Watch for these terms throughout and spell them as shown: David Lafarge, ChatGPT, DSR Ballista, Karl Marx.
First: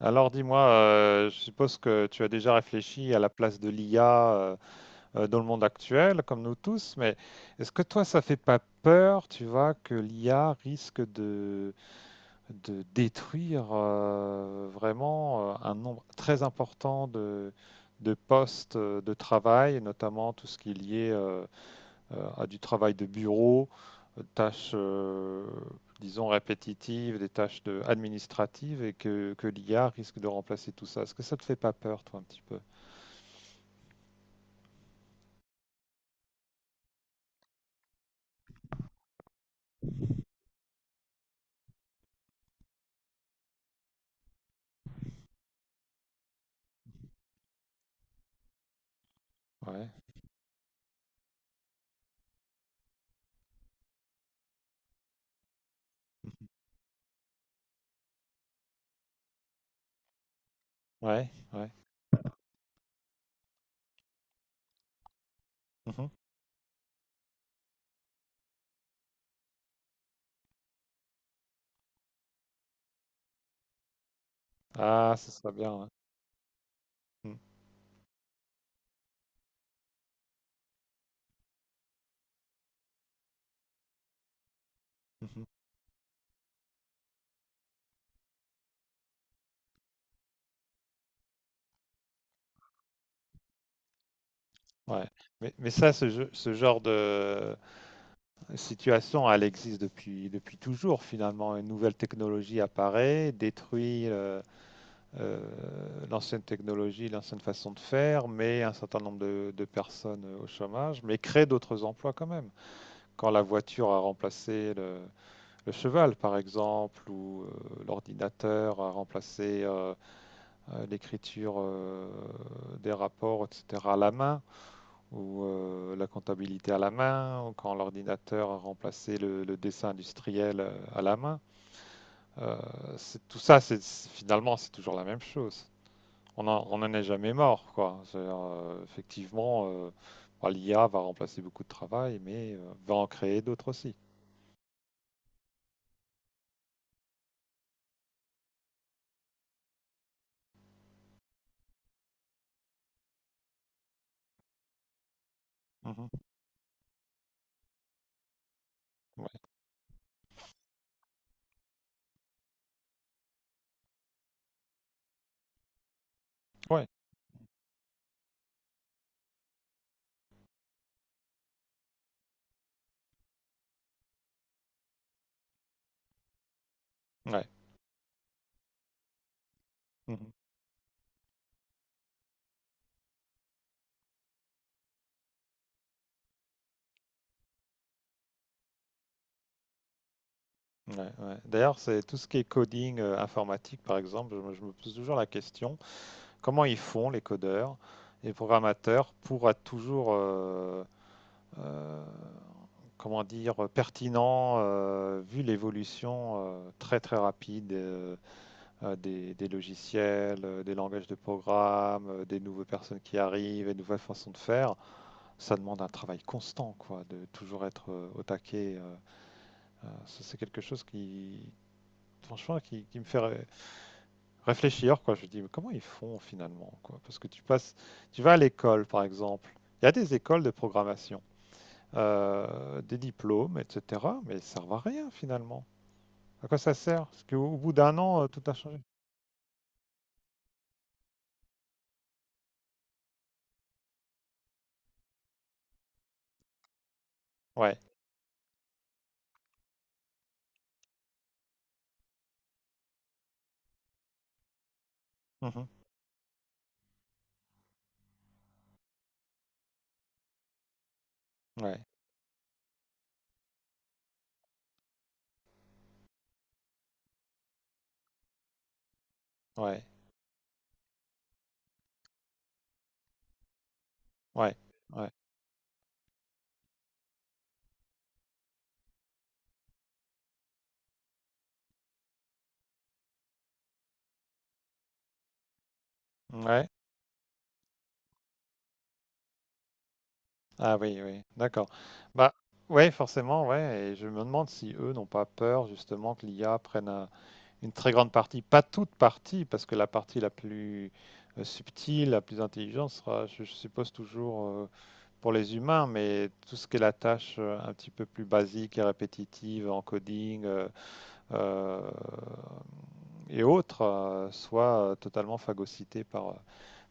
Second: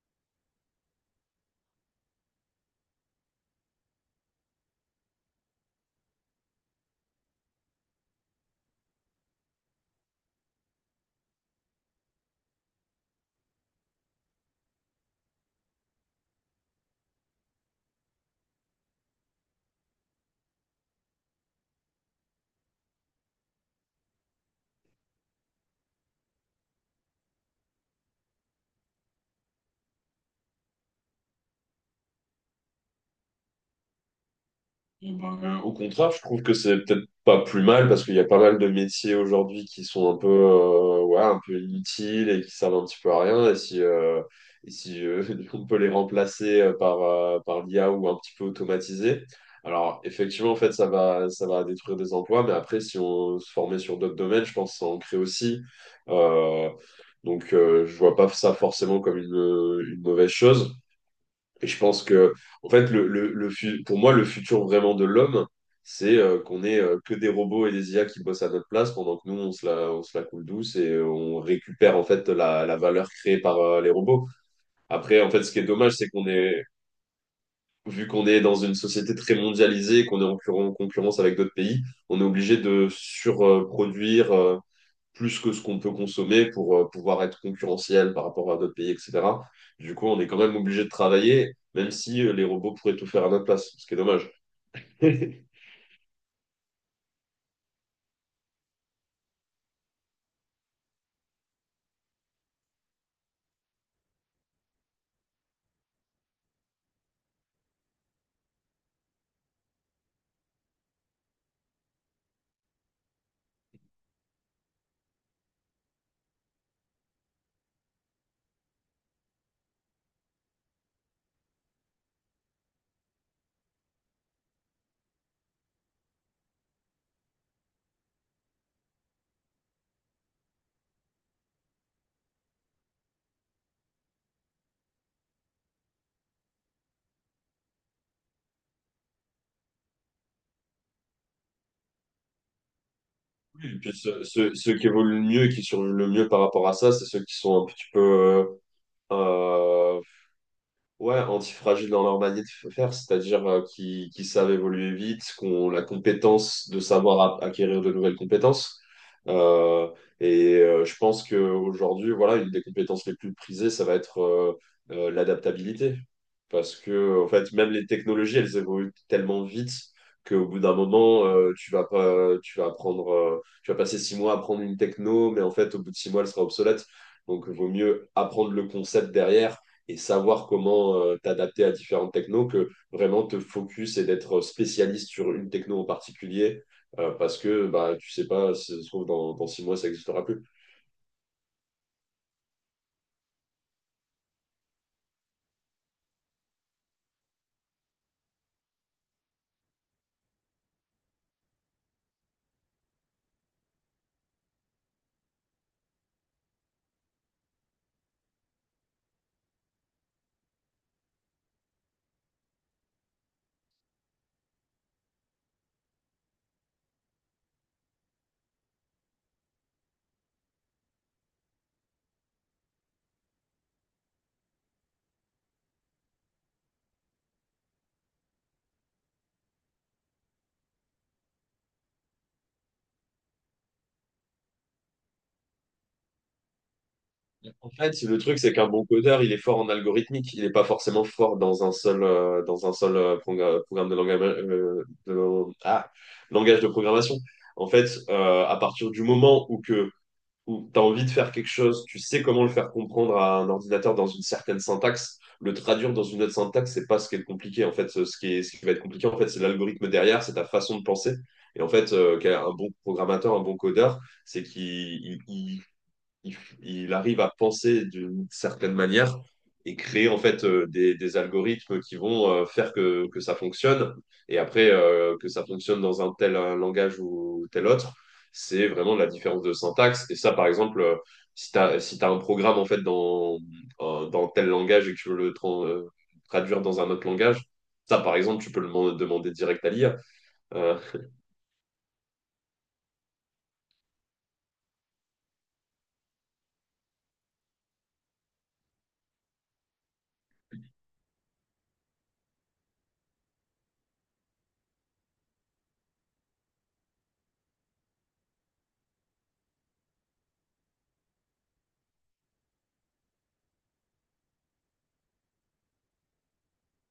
Alors dis-moi, je suppose que tu as déjà réfléchi à la place de l'IA , dans le monde actuel, comme nous tous. Mais est-ce que toi, ça fait pas peur, tu vois, que l'IA risque de détruire vraiment un nombre très important de postes de travail, notamment tout ce qui est lié, à du travail de bureau, tâches, disons, répétitives, des administratives, et que l'IA risque de remplacer tout ça. Est-ce que ça te fait pas peur, toi, un petit peu? Au contraire, je trouve que c'est peut-être pas plus mal parce qu'il y a pas mal de métiers aujourd'hui qui sont un peu, ouais, un peu inutiles et qui servent un petit peu à rien. Et si on peut les remplacer par, par l'IA ou un petit peu automatisé, Ouais. alors effectivement, en fait, ça va détruire des emplois. Mais après, si on se formait sur d'autres domaines, je pense que ça en crée aussi. Mhm. Euh, donc je vois pas ça forcément comme une mauvaise chose. Ouais, Et ouais. je pense que, en fait, pour moi, le futur vraiment de l'homme, Mhm. c'est qu'on ait que des robots et des IA qui bossent à notre place pendant que nous, on se la coule douce et on récupère en fait la valeur créée par les robots. Ah, Après, ce en fait, serait ce qui est bien. Ouais. dommage, c'est Mm. vu qu'on est dans une société très mondialisée, qu'on est en concurrence avec d'autres pays, on est obligé de surproduire plus Mhm. que ce qu'on peut consommer pour pouvoir être concurrentiel par rapport à d'autres pays, etc. Du coup, on est quand même obligé de travailler, même si les robots pourraient tout faire à notre place, ce qui est dommage. Ouais. Mais ça, ce genre de situation, elle existe depuis toujours, finalement. Une nouvelle technologie apparaît, détruit euh, l'ancienne technologie, l'ancienne façon de faire, mais un certain nombre de personnes au chômage, mais crée d'autres emplois quand même. Quand la voiture a remplacé le cheval, par exemple, ou l'ordinateur a remplacé, l'écriture des rapports, etc., à la main, ou la comptabilité à la main, ou quand l'ordinateur a remplacé le dessin industriel à la main, euh, tout ça, c'est finalement, c'est toujours la même chose. On en est jamais mort, quoi. C'est-à-dire, effectivement, bah, l'IA va remplacer beaucoup de travail, mais va en créer Et d'autres puis aussi. Ceux qui évoluent le mieux et qui survivent le mieux par rapport à ça, c'est ceux qui sont un petit peu euh, ouais, antifragile dans leur manière de faire, c'est-à-dire qui savent évoluer vite, qu'on la Mhm. compétence de savoir acquérir de nouvelles compétences. Ouais. Euh, je pense qu'aujourd'hui, voilà, une des compétences les plus prisées, ça va être l'adaptabilité. Parce Ouais. que, en fait, même les technologies, elles évoluent tellement vite qu'au bout d'un moment, tu vas pas, tu vas apprendre, tu vas passer 6 mois à apprendre une techno, mais en fait, au bout de 6 mois, elle sera obsolète. Donc, Ouais. il vaut mieux apprendre le concept derrière et Mhm. savoir comment t'adapter à différentes technos que vraiment te focus et d'être spécialiste sur une techno en particulier parce que bah, tu sais pas, si ça se trouve, dans 6 mois, ça n'existera plus. Ouais, ouais. D'ailleurs, c'est tout ce qui est coding informatique, par exemple, je me pose toujours la question, comment ils font les codeurs et programmateurs pour être toujours, euh, comment dire, pertinents vu l'évolution très très rapide, des logiciels, des langages de programme, des nouvelles personnes qui arrivent, des nouvelles façons de faire. Ça demande un travail constant, quoi, de toujours être au taquet. Ça, c'est quelque chose qui, franchement, qui me fait réfléchir, quoi. Je me dis, mais comment ils font finalement, quoi? Parce que tu passes, tu vas à l'école, par exemple. Il y a des écoles de programmation, des diplômes, etc., mais ils servent à rien finalement. À quoi ça sert? Parce qu'au En bout d'un fait, le an, truc, tout c'est a qu'un changé. bon codeur, il est fort en algorithmique, il n'est pas forcément fort dans un seul, programme de, langage ah, langage de programmation. En Ouais. fait, à partir du moment où tu as envie de faire quelque chose, tu sais comment le faire comprendre à un ordinateur dans une certaine syntaxe, le Mhm. traduire dans une autre syntaxe, c'est pas ce qui est compliqué. En fait, ce qui va être compliqué, en fait, c'est l'algorithme derrière, c'est ta façon de penser. Et en Ouais. fait, bon programmateur, un bon codeur, c'est qu'il il- il, f- il arrive à penser d'une certaine manière et Ouais. créer en fait des algorithmes qui vont faire que ça fonctionne. Et Ouais, après, ouais, que ça fonctionne dans un tel langage ou tel autre, c'est vraiment la différence de syntaxe. Et ça, par exemple, si tu as, si t'as un programme en fait dans tel langage et que tu veux traduire ouais. dans un autre langage, ça, par exemple, tu peux demander direct à l'IA. Ah oui, oui, d'accord. Bah, ouais, forcément, ouais. Et je me demande si eux n'ont pas peur justement que l'IA prenne une très grande partie, pas toute partie, parce que la partie la plus subtile, la plus intelligente sera, je suppose, toujours pour les humains, mais tout ce qui est la tâche un petit peu plus basique et répétitive en coding euh, et autres, soit totalement phagocytée par, euh,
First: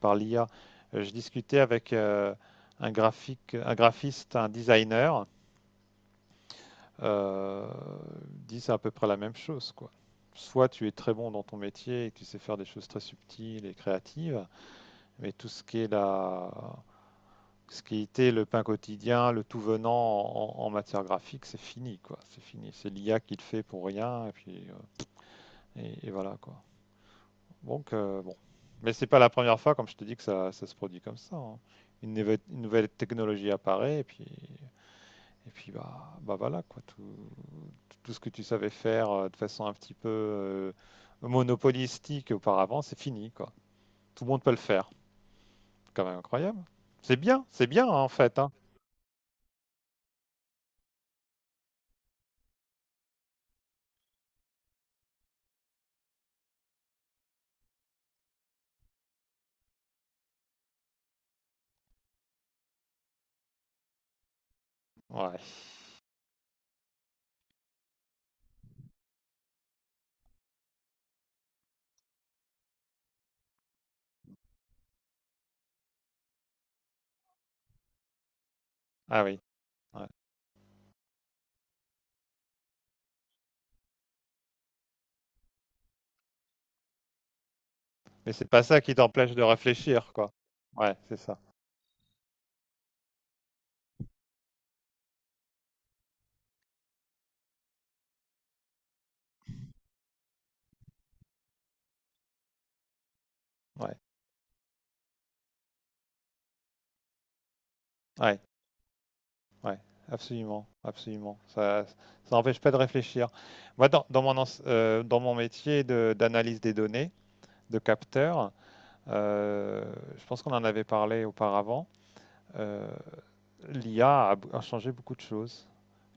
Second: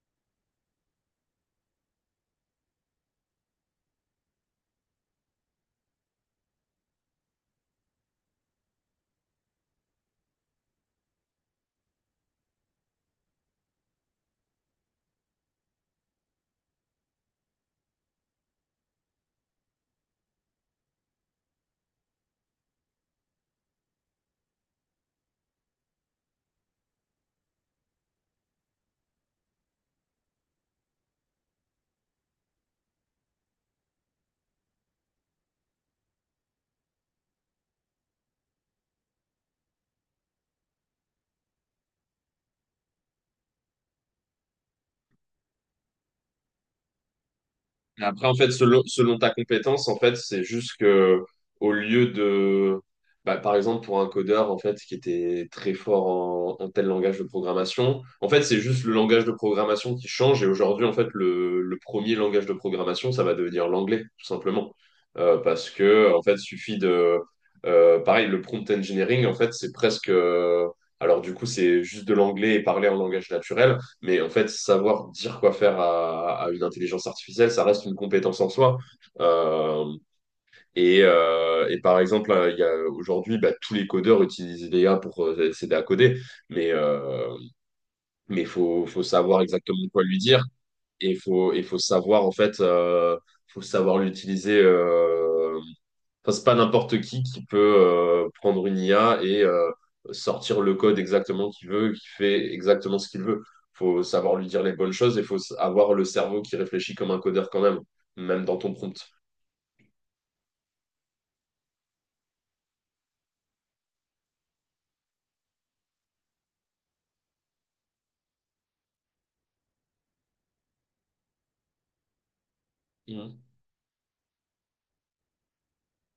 par l'IA. Je discutais avec un graphique, un graphiste, un designer. Euh, il dit c'est à peu près la même chose, quoi. Soit tu es très bon dans ton métier et que tu sais faire des choses très subtiles et créatives, mais tout ce qui est la, ce qui était le pain quotidien, le tout venant en matière graphique, c'est fini, quoi. C'est fini. C'est l'IA qui le fait pour rien, et puis et voilà, quoi. Donc, bon. Mais c'est pas la première fois, comme je te dis, que ça se produit comme ça, hein. Une nouvelle technologie apparaît et puis bah voilà, quoi. Tout ce que tu savais faire de façon un petit peu monopolistique auparavant, c'est fini, quoi. Tout le monde peut le faire. C'est quand même incroyable. C'est bien, c'est bien, hein, Et en après, en fait, hein. fait, selon ta compétence, en fait, c'est juste que au lieu de, bah, par exemple, pour un codeur, en fait, qui était très fort en tel langage de programmation, en fait, c'est juste le langage de programmation qui change. Et aujourd'hui, en fait, le premier langage de programmation, ça va devenir l'anglais, tout simplement. Ouais. Parce que, en fait, suffit de, pareil, le prompt engineering, en fait, alors du coup, c'est juste de l'anglais et parler en langage naturel. Mais en fait, savoir dire quoi faire à une intelligence artificielle, ça reste une compétence en soi. Ah oui. Euh, Ouais. et par exemple, il y a aujourd'hui, bah, tous les codeurs utilisent l'IA pour s'aider à coder, mais euh, Mais mais c'est pas ça faut qui faut t'empêche de savoir exactement quoi réfléchir, lui quoi. dire Ouais, et c'est ça. faut savoir en fait, faut savoir l'utiliser. Enfin, c'est pas n'importe qui peut prendre une IA et sortir le code exactement qu'il veut, qui fait exactement ce qu'il veut. Ouais. Faut savoir lui dire les bonnes choses et avoir le cerveau qui réfléchit comme un codeur quand même, Ouais. même dans ton prompt. Ouais, absolument, absolument. Ça n'empêche pas de réfléchir. Moi, dans mon métier d'analyse des données, de capteur, euh, je pense qu'on en avait parlé auparavant. euh, l'IA a changé beaucoup de choses.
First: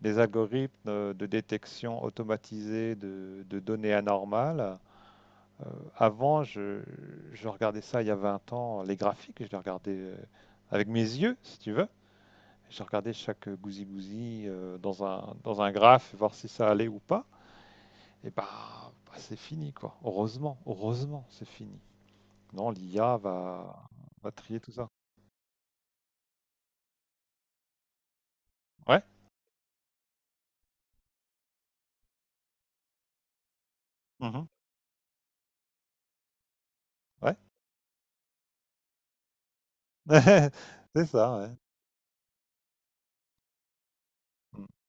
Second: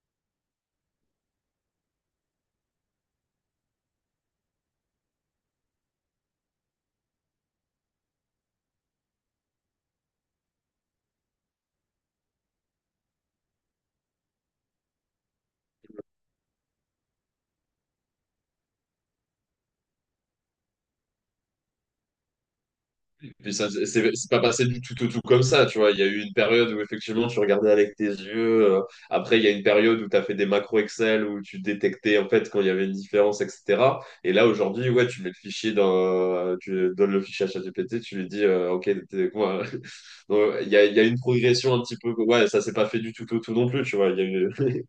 Les algorithmes de détection automatisée de données anormales. euh, avant, je regardais ça il y a 20 ans, les graphiques, je les regardais avec mes yeux, si tu veux. J'ai regardé chaque gousi-gousi dans un graphe, voir si ça allait ou pas. Et bah, c'est fini, quoi. Heureusement, heureusement, c'est fini. Non, l'IA Puis ça, va, c'est va pas trier passé tout du ça. tout au tout comme ça, tu vois. Il y a eu une période où effectivement tu regardais avec tes yeux. Ouais, Après, il y a une période où tu as fait des macros Excel où tu détectais en fait quand il y avait une différence, etc. Et mhm, là aujourd'hui, ouais, tu donnes le ouais, fichier à ChatGPT, tu lui dis, ok, moi. Donc, il y a c'est une ça, ouais. progression un petit peu. Ouais, ça s'est pas fait du tout au tout non plus, tu vois. Il y a eu. Mm.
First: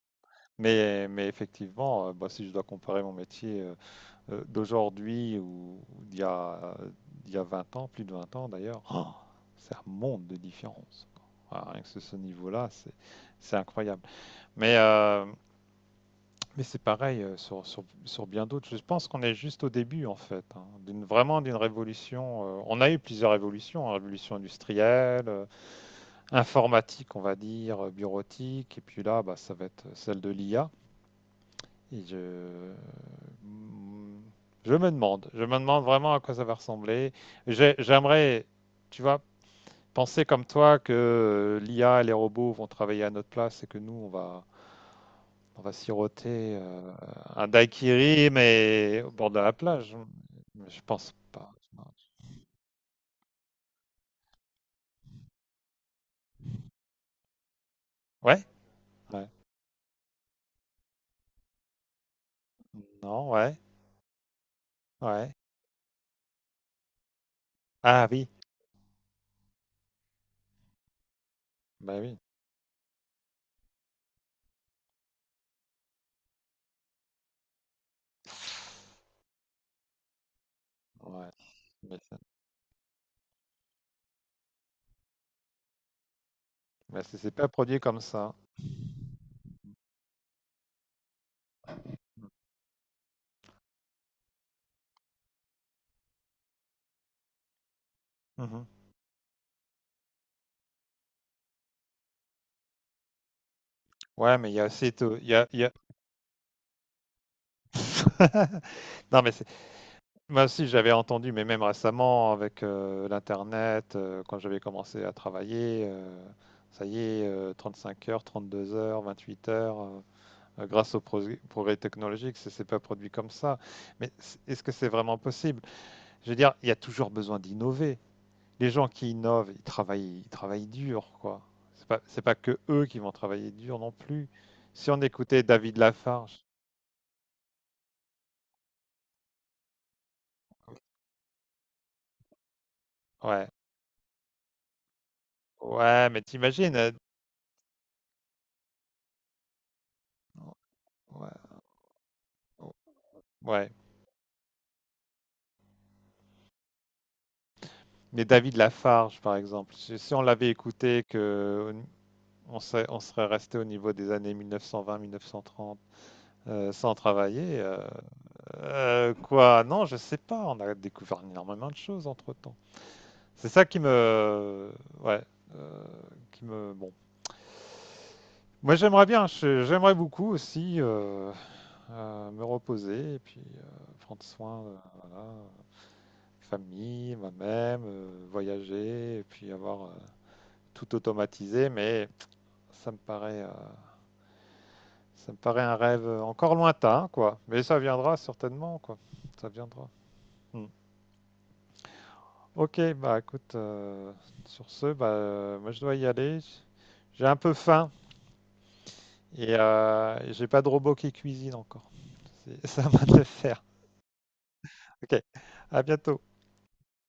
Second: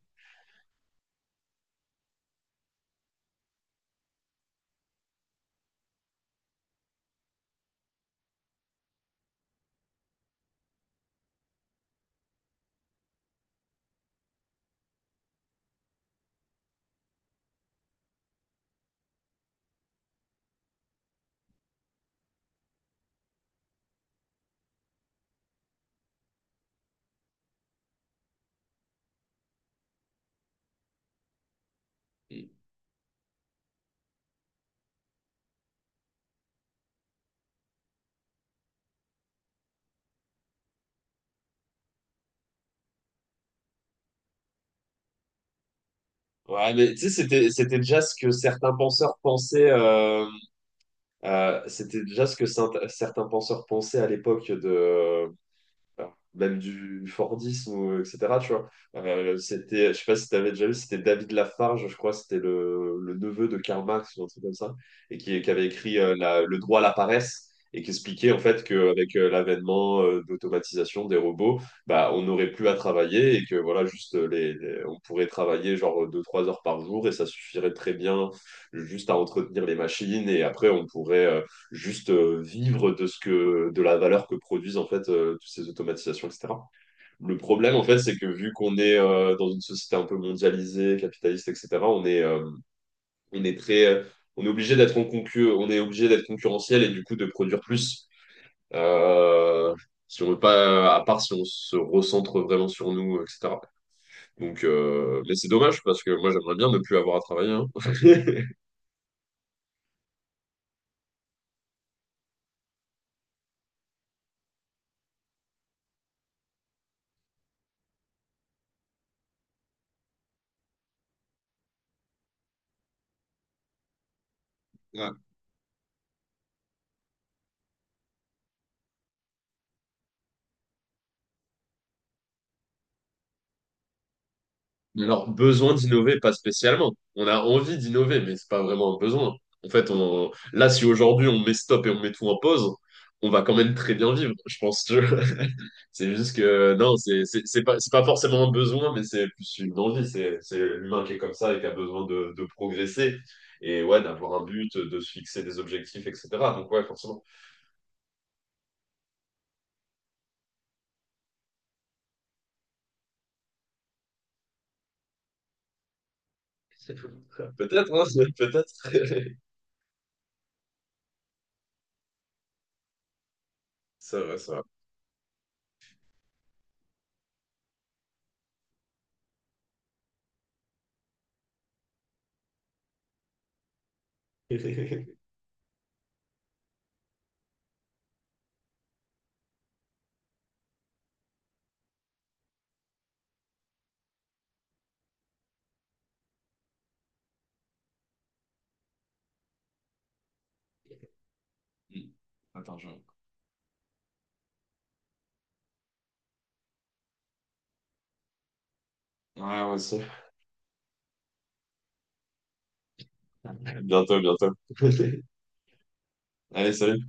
Mais effectivement, bah, si je dois comparer mon métier d'aujourd'hui ou d'il y a 20 ans, plus de 20 ans d'ailleurs, oh, c'est un monde de différence, quoi. Ah, rien que ce niveau-là, c'est incroyable. Mais, euh, Mais c'est pareil sur bien d'autres. Je pense qu'on est juste au début, en fait, hein, vraiment d'une révolution. On a eu plusieurs révolutions, hein, révolution industrielle, informatique, on va dire, bureautique, et puis là, bah, ça va être celle de l'IA. Et mm, je me demande, je me demande vraiment à quoi ça va ressembler. J'aimerais, tu vois, penser comme toi que l'IA et les robots vont travailler à notre place et que nous, on va siroter Ouais, mais tu sais, un c'était déjà ce daiquiri, que certains mais au penseurs bord de la pensaient. plage. Mais je pense pas. C'était déjà ce que certains penseurs pensaient à l'époque de même du Fordisme, ou, etc. Ouais? Tu vois, Ouais. C'était, je sais pas si tu avais déjà vu, c'était David Lafarge, je crois, c'était le Non, neveu de ouais. Karl Marx ou un truc comme ça, et Ouais. Qui avait écrit Le droit à la paresse. Et qui Ah oui. expliquait en fait qu'avec l'avènement d'automatisation des robots, Bah bah, oui. on n'aurait plus à travailler et que voilà, juste on pourrait travailler genre 2 3 heures par jour et ça suffirait très bien juste à entretenir les machines et après on pourrait Ouais. Mais, juste ça- vivre de ce que de la valeur que produisent en fait toutes ces automatisations, etc. mais c'est Le pas problème produit en fait, comme c'est que ça. vu qu'on est dans une société un peu mondialisée, capitaliste, etc. On est très euh, on est obligé d'être on est obligé d'être concurrentiel et du coup de produire plus. Mhm. Euh, Si on veut pas, à part si on se recentre vraiment sur nous, etc. Ouais, mais il y Donc, a aussi tout. Mais c'est Il y a- dommage parce que moi j'aimerais bien ne plus avoir à travailler, hein. Non, mais moi aussi j'avais entendu, mais même récemment avec l'internet, quand j'avais commencé à travailler, ça y est, 35 heures, 32 heures, 28 heures. Grâce au progrès technologique, c'est pas produit comme ça. Mais est-ce que c'est vraiment possible? Je veux dire, il y a toujours besoin d'innover. Les gens qui innovent, ils travaillent dur, quoi. C'est pas que eux qui vont travailler dur non plus. Si on Alors, écoutait besoin David d'innover, pas Lafarge, spécialement. On a envie d'innover, mais c'est pas vraiment un besoin. En fait, on... là, si aujourd'hui on met stop et on met tout en pause, on va ouais, quand même très bien vivre, je pense. Que... ouais, C'est mais juste t'imagines, que non, c'est pas forcément un besoin, mais c'est plus une envie. C'est l'humain qui est comme ouais, ça et qui a besoin de progresser ouais. et ouais, d'avoir un but, de se fixer des objectifs, etc. Donc, ouais, forcément. Mais David Lafarge, par exemple, si on l'avait écouté, que on serait resté au niveau des années 1920-1930 sans travailler. Euh, Peut-être, hein, peut-être. Euh, quoi? Non, je sais pas. On a découvert énormément de choses entre-temps. C'est ça qui Ça va, ça va. me... Ouais. euh, qui me... Bon. Moi, j'aimerais bien. J'aimerais beaucoup aussi, me reposer et puis prendre soin de, voilà, famille, moi-même, voyager et puis avoir tout automatisé. Ça me paraît... euh, Ça me paraît un rêve encore lointain, quoi. Mais ça viendra certainement, quoi. Ça viendra. Mm. Attends, Ok, je... bah écoute, sur ce, bah, moi je dois y aller. J'ai un peu faim et Ouais, ouais, ça, j'ai pas de robot qui cuisine encore. C'est c'est à de le faire. bientôt, bientôt. Ok, à bientôt. Allez, salut.